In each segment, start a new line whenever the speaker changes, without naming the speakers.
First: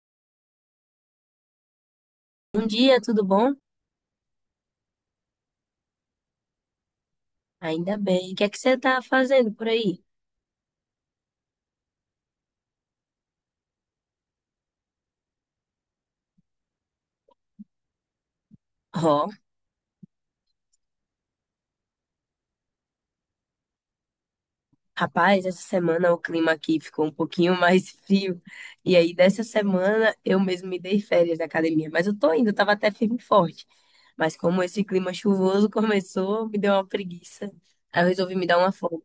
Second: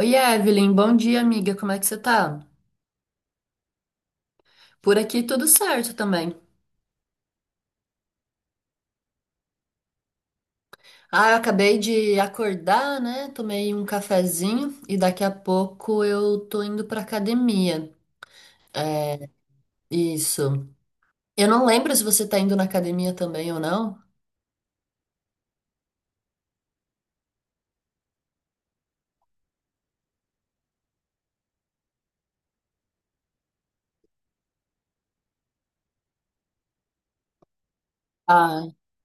Oi, Evelyn, bom dia, amiga. Como é que você tá?
Bom dia, tudo bom?
Por aqui tudo certo também.
Ainda bem. O que é que você tá fazendo por aí?
Ah, eu acabei de acordar, né? Tomei um cafezinho e daqui a pouco eu tô indo pra academia.
Ó,
É, isso. Eu não lembro se você tá indo na academia também ou não.
rapaz, essa semana o clima aqui ficou um pouquinho mais frio. E aí, dessa semana, eu mesmo me dei férias da academia. Mas eu tô indo, tava até firme e forte. Mas como esse clima chuvoso começou, me deu uma preguiça. Aí eu resolvi me dar
Ah,
uma folga.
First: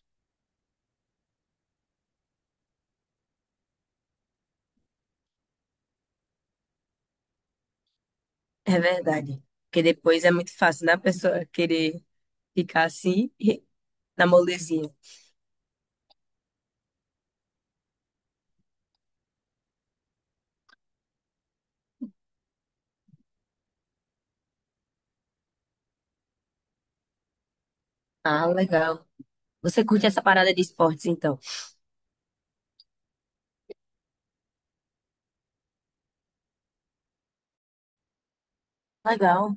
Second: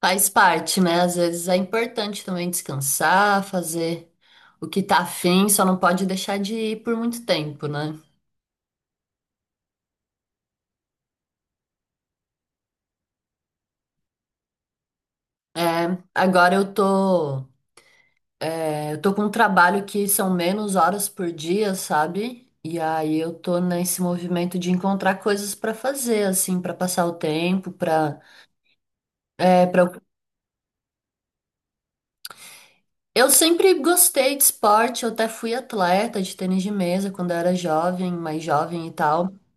faz parte, né? Às vezes é importante também descansar, fazer o que tá afim, só não pode deixar de ir por muito tempo, né?
É verdade. Porque depois é muito fácil, né? A pessoa querer ficar assim, na molezinha.
É, agora eu tô. É, eu tô com um trabalho que são menos horas por dia, sabe? E aí eu tô nesse movimento de encontrar coisas pra fazer, assim, pra passar o tempo, pra.
Ah, legal.
É, para
Você curte essa parada de esportes, então?
eu sempre gostei de esporte, eu até fui atleta de tênis de mesa quando eu era jovem, mais jovem e tal.
Legal.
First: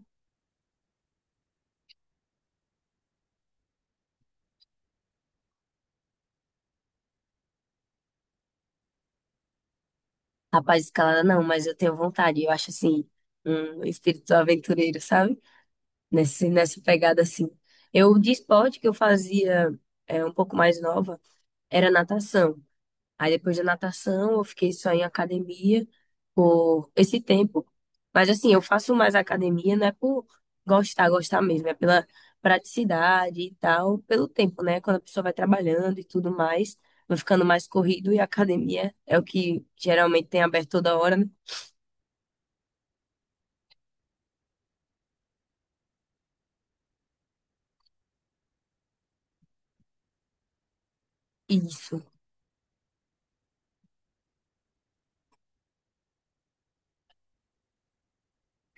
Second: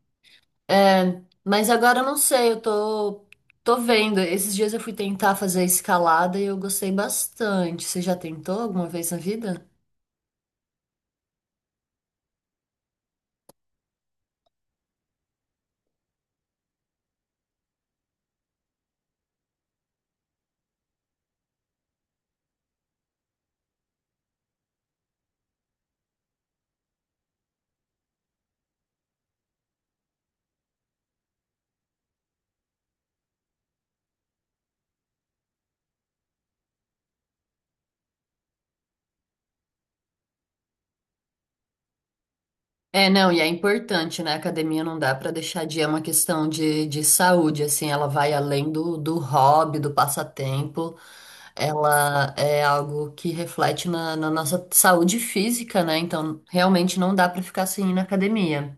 É, mas agora eu não sei, eu tô vendo. Esses dias eu fui tentar fazer escalada e eu gostei bastante. Você já tentou alguma vez na vida?
Rapaz, escalada não, mas eu tenho vontade. Eu acho assim, um espírito aventureiro, sabe? Nessa pegada assim. Eu, de esporte que eu fazia um pouco mais nova, era natação. Aí depois da natação, eu fiquei só em academia por esse tempo. Mas assim, eu faço mais academia, não é por gostar, gostar mesmo, é pela praticidade e tal, pelo tempo, né? Quando a pessoa vai trabalhando e tudo mais, vai ficando mais corrido e a academia é o que geralmente tem aberto toda hora, né?
É, não, e é importante, né? A academia não dá para deixar de é uma questão de saúde, assim, ela vai além do hobby, do passatempo,
Isso,
ela é algo que reflete na nossa saúde física, né? Então, realmente não dá para ficar sem ir na academia.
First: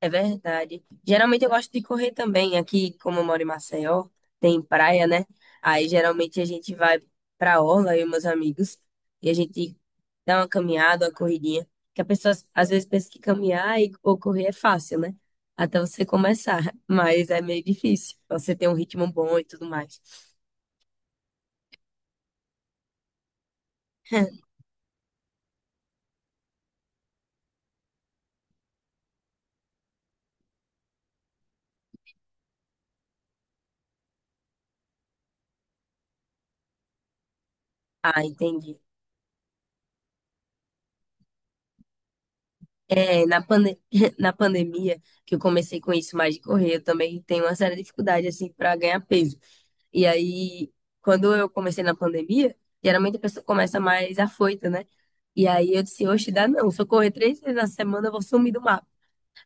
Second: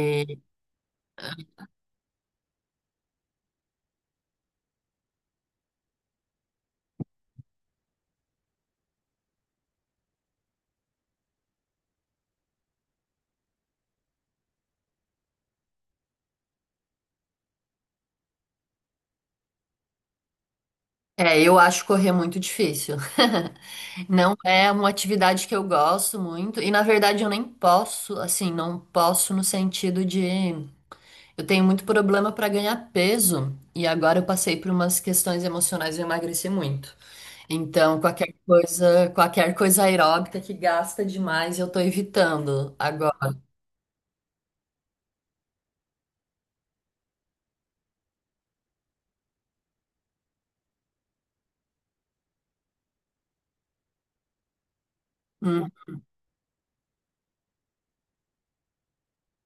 é verdade. Geralmente eu gosto de correr também. Aqui, como eu moro em Maceió, tem praia, né? Aí geralmente a gente vai pra orla, eu e meus amigos, e a gente dá uma caminhada, uma corridinha. Que a pessoa às vezes pensa que caminhar e, ou correr é fácil, né? Até você começar, mas é meio difícil. Você tem um ritmo bom e tudo mais.
é, eu acho correr muito difícil. Não é uma atividade que eu gosto muito, e na verdade eu nem posso, assim, não posso no sentido de. Eu tenho muito problema para ganhar peso e agora eu passei por umas questões emocionais e eu emagreci muito. Então,
Ah, entendi.
qualquer coisa aeróbica que gasta demais, eu tô evitando agora.
É, na pande- na pandemia, que eu comecei com isso mais de correr, eu também tenho uma séria dificuldade, assim, pra ganhar peso. E aí, quando eu comecei na pandemia, geralmente a pessoa começa mais afoita, né? E
Hum.
aí eu disse, oxe, dá não. Se eu correr três vezes na semana, eu vou sumir do mapa.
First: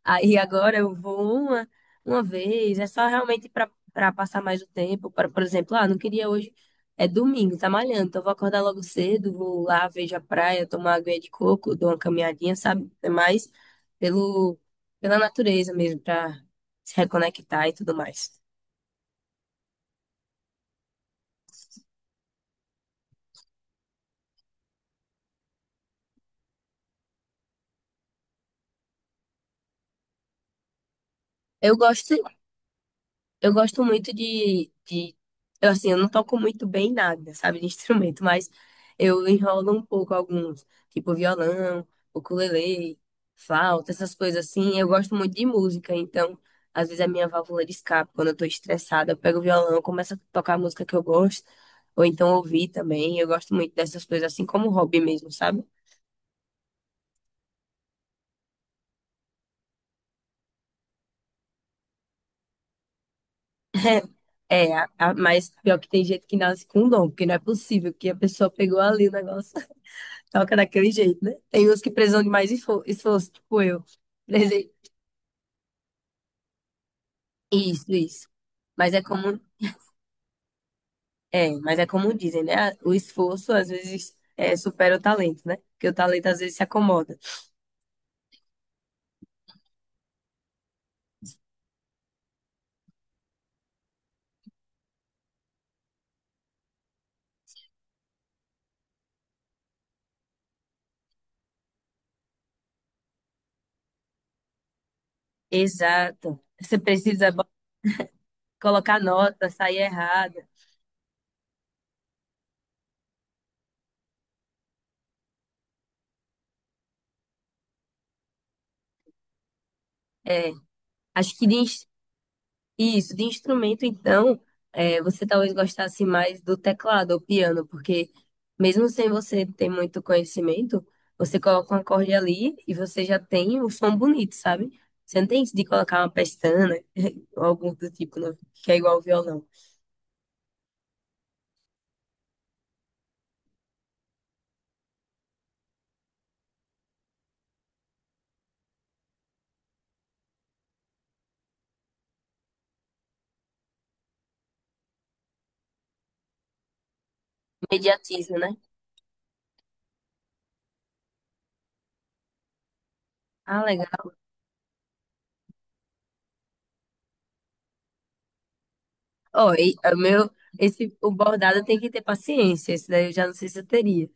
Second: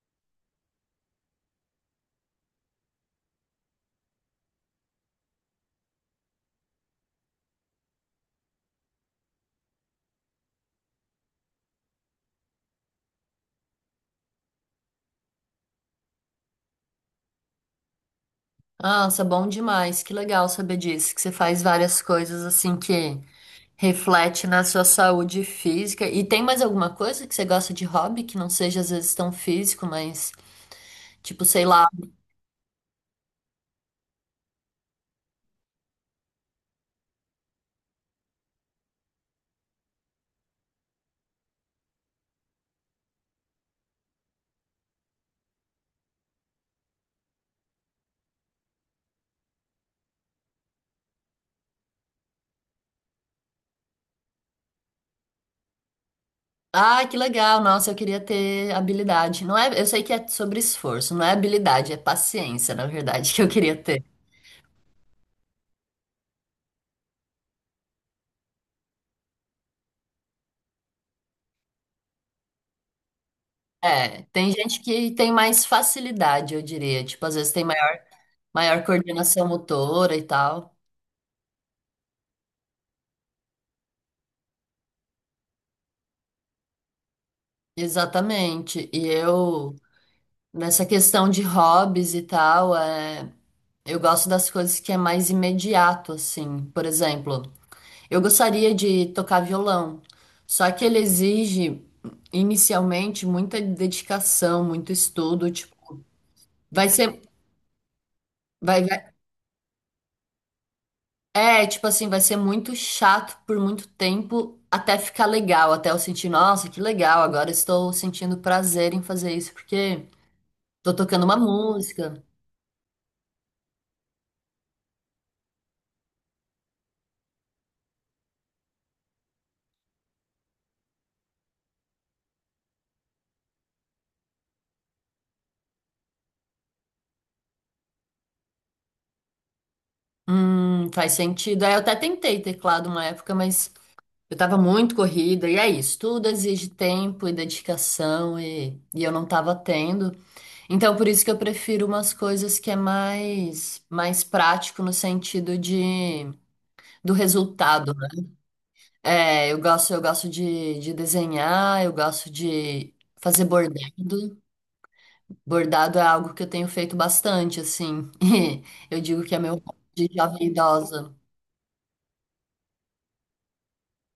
Aí agora eu vou uma vez. É só realmente para passar mais o tempo. Para, por exemplo, ah, não queria hoje. É domingo, tá malhando. Então eu vou acordar logo cedo, vou lá, vejo a praia, tomar água de coco, dou uma caminhadinha, sabe? É mais pelo, pela natureza mesmo, para se reconectar e tudo mais.
Nossa, bom demais. Que legal saber disso, que você faz várias coisas assim que reflete na sua saúde física. E tem mais alguma coisa que você gosta de hobby que não seja às vezes tão físico, mas tipo, sei
Eu
lá,
gosto Eu gosto muito de... Eu, assim, eu não toco muito bem nada, sabe, de instrumento, mas eu enrolo um pouco alguns, tipo violão, ukulele, flauta, essas coisas assim. Eu gosto muito de música, então, às vezes a minha válvula de escape, quando eu tô estressada, eu pego o violão, começo a tocar a música que eu gosto, ou então ouvir também. Eu gosto muito dessas coisas, assim como hobby mesmo, sabe?
ah, que legal. Nossa, eu queria ter habilidade. Não é, eu sei que é sobre esforço, não é habilidade, é paciência, na verdade, que eu queria ter.
É, mas pior que tem gente que nasce com um dom, porque não é possível que a pessoa pegou ali o negócio. Toca daquele jeito, né? Tem uns que precisam de mais esforço, tipo eu.
É, tem
Prese-
gente que tem mais facilidade, eu diria. Tipo, às vezes tem
Isso,
maior,
isso.
maior
Mas é como,
coordenação motora e tal.
mas é como dizem, né? O esforço às vezes supera o talento, né? Porque o talento às vezes se acomoda.
Exatamente. E eu, nessa questão de hobbies e tal, é, eu gosto das coisas que é mais imediato, assim. Por exemplo, eu gostaria de tocar violão, só que ele exige inicialmente muita dedicação, muito estudo, tipo,
Exato. Você
vai ser
precisa
vai,
colocar
vai-
nota, sair errada.
é, tipo assim, vai ser muito chato por muito tempo até ficar legal, até eu sentir, nossa, que legal, agora estou sentindo prazer em fazer isso porque
É,
tô tocando
acho
uma
que de.
música.
Isso, de instrumento, então, é, você talvez gostasse mais do teclado ou piano, porque mesmo sem você ter muito conhecimento, você coloca um acorde ali e você já tem o som bonito, sabe? Você não tem isso de colocar uma pestana ou algo do tipo, que é igual ao violão.
Faz sentido. Aí eu até tentei teclado uma época, mas eu tava muito corrida, e é isso, tudo exige tempo e dedicação, e eu não tava tendo. Então, por isso que eu prefiro umas coisas que é mais prático no sentido de do resultado, né?
Imediatismo, né?
É, eu gosto de desenhar, eu gosto de fazer
Ah, legal.
bordado. Bordado é algo que eu tenho feito bastante, assim. E eu digo que é meu
Ó,
hobby
o
de
meu,
jovem
esse, o
idosa.
bordado tem que ter paciência, esse daí eu já não sei se eu teria.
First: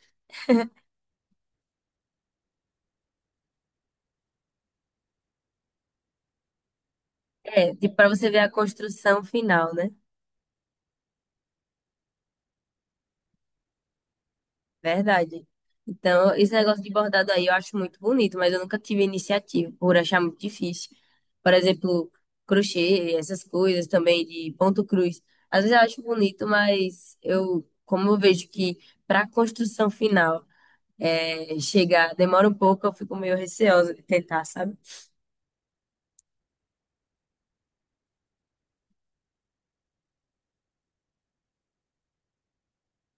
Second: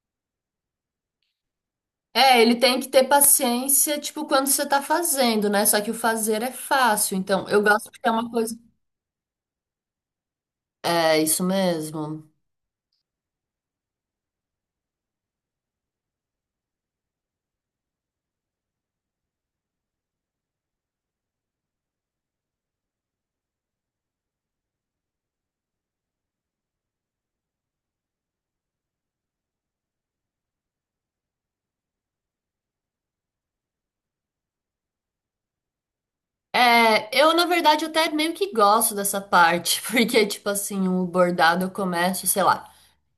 É, ele tem que ter paciência, tipo, quando você tá fazendo, né? Só que o fazer é fácil. Então, eu
É,
gosto
tipo,
porque
pra
é uma
você ver a
coisa.
construção final, né?
É isso mesmo.
Verdade. Então, esse negócio de bordado aí eu acho muito bonito, mas eu nunca tive iniciativa por achar muito difícil. Por exemplo, crochê, essas coisas também de ponto cruz. Às vezes eu acho bonito, mas eu, como eu vejo que para a construção final é chegar demora um pouco, eu fico meio receosa de tentar, sabe?
É, eu na verdade até meio que gosto dessa parte, porque tipo assim, o bordado eu começo, sei lá.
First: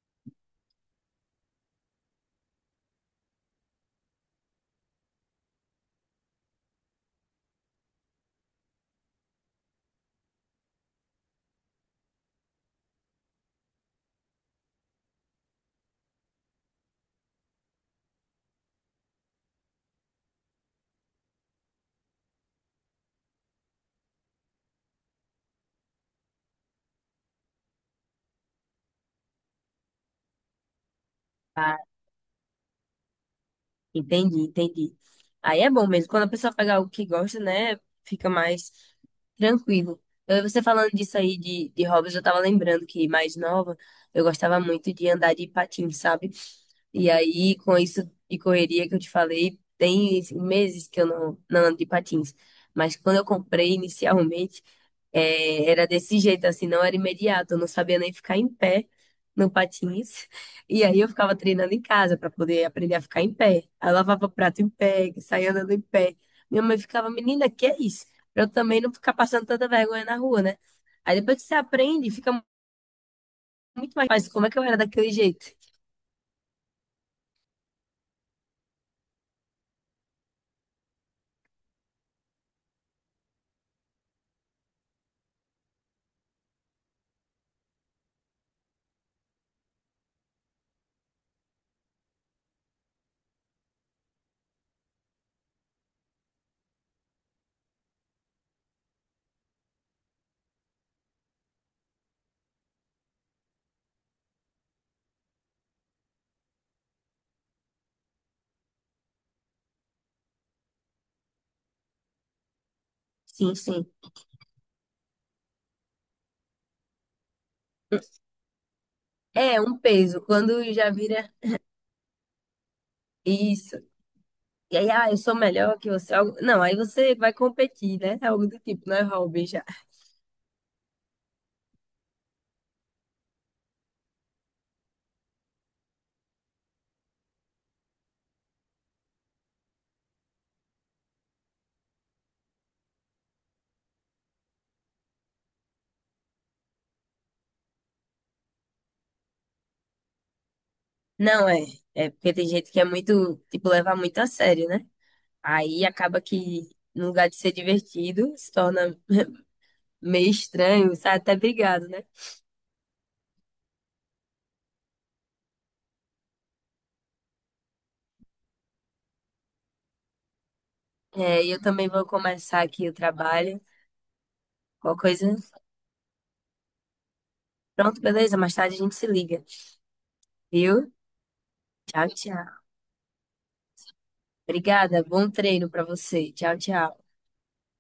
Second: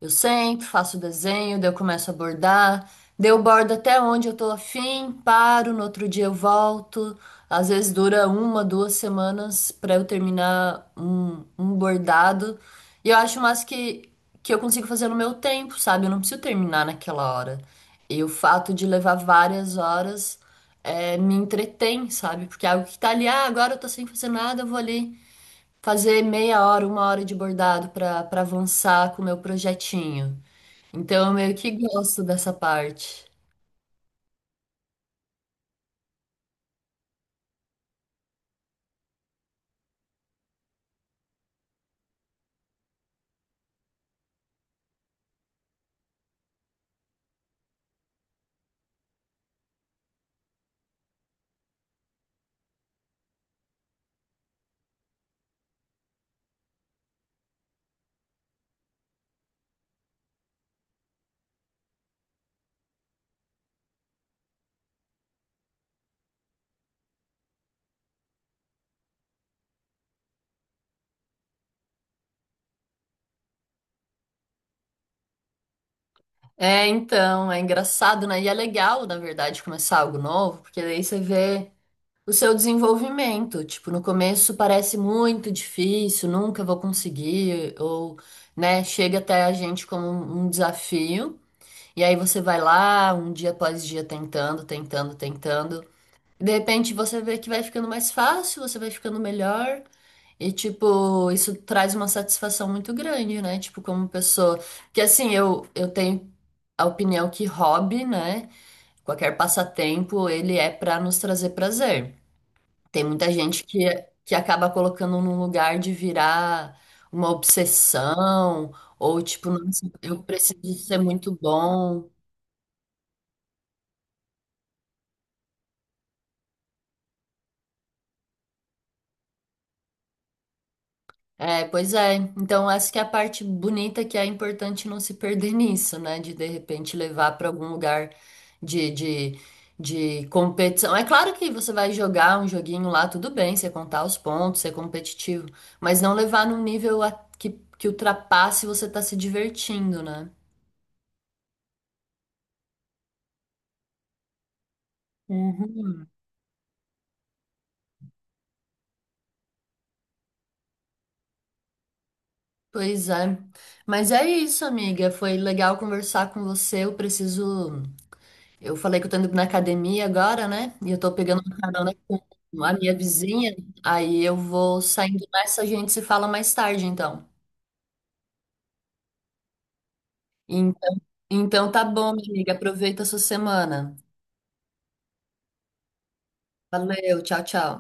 Eu sento, faço o desenho, daí eu começo a bordar, daí eu bordo até onde eu tô afim, paro, no outro dia eu volto. Às vezes dura uma, duas semanas pra eu terminar um bordado. E eu acho mais que eu consigo fazer no meu tempo, sabe? Eu não preciso terminar naquela hora. E o fato de levar várias horas me entretém, sabe? Porque é algo que tá ali, ah, agora eu tô sem fazer nada, eu vou ali fazer meia hora, uma hora de bordado para avançar com o meu projetinho. Então eu meio que gosto dessa parte.
Entendi, entendi. Aí é bom mesmo. Quando a pessoa pega algo que gosta, né? Fica mais tranquilo. Eu, você falando disso aí de hobbies, eu tava lembrando que mais nova, eu gostava muito de andar de patins, sabe? E aí, com isso de correria que eu te falei, tem meses que eu não ando de patins. Mas quando eu comprei inicialmente, era desse jeito, assim, não era imediato. Eu não sabia nem ficar em pé no patins. E aí eu ficava treinando em casa para poder aprender a ficar em pé. Aí eu lavava prato em pé, saía andando em pé. Minha mãe ficava, menina, que é isso? Pra eu também não ficar passando tanta vergonha na rua, né? Aí depois que você aprende, fica muito mais fácil. Como é que eu era daquele jeito?
É, então, é engraçado, né? E é legal, na verdade, começar algo novo, porque daí você vê o seu desenvolvimento. Tipo, no começo parece muito difícil, nunca vou conseguir, ou, né, chega até a gente como um desafio. E aí você vai lá, um dia após dia, tentando, tentando, tentando. De repente você vê que vai ficando mais fácil, você vai ficando melhor. E, tipo, isso traz uma satisfação muito grande, né? Tipo, como pessoa. Que assim, eu tenho a opinião que hobby, né? Qualquer passatempo, ele é pra nos trazer prazer. Tem muita
Sim,
gente
sim.
que acaba colocando num lugar de virar uma obsessão, ou tipo,
É um
nossa,
peso.
eu
Quando
preciso
já
ser
vira
muito bom.
isso. E aí, ah, eu sou melhor que você. Não, aí você vai competir, né? É algo do tipo, não é hobby já.
É, pois é. Então, essa que é a parte bonita é que é importante não se perder nisso, né? De repente levar para algum lugar de, de, de competição. É claro que você vai jogar um joguinho lá, tudo bem, você contar os pontos, ser competitivo, mas não levar num nível a- que, que ultrapasse você tá se divertindo, né?
Não é. É porque tem gente que é muito, tipo, levar muito a sério, né? Aí
Uhum.
acaba que, no lugar de ser divertido, se torna meio estranho, sabe? Até brigado, né?
Pois é. Mas é isso, amiga. Foi legal conversar com você. Eu preciso. Eu falei que eu tô indo na academia agora, né? E eu tô pegando
É, e
uma
eu também
carona
vou
com
começar
a
aqui o
minha vizinha.
trabalho.
Aí eu vou
Qualquer
saindo
coisa.
nessa, a gente se fala mais tarde, então.
Pronto, beleza? Mais tarde a gente se liga, viu?
Então, então tá
Tchau,
bom, minha amiga.
tchau.
Aproveita a sua semana.
Obrigada. Bom treino pra você. Tchau, tchau.
Valeu, tchau, tchau.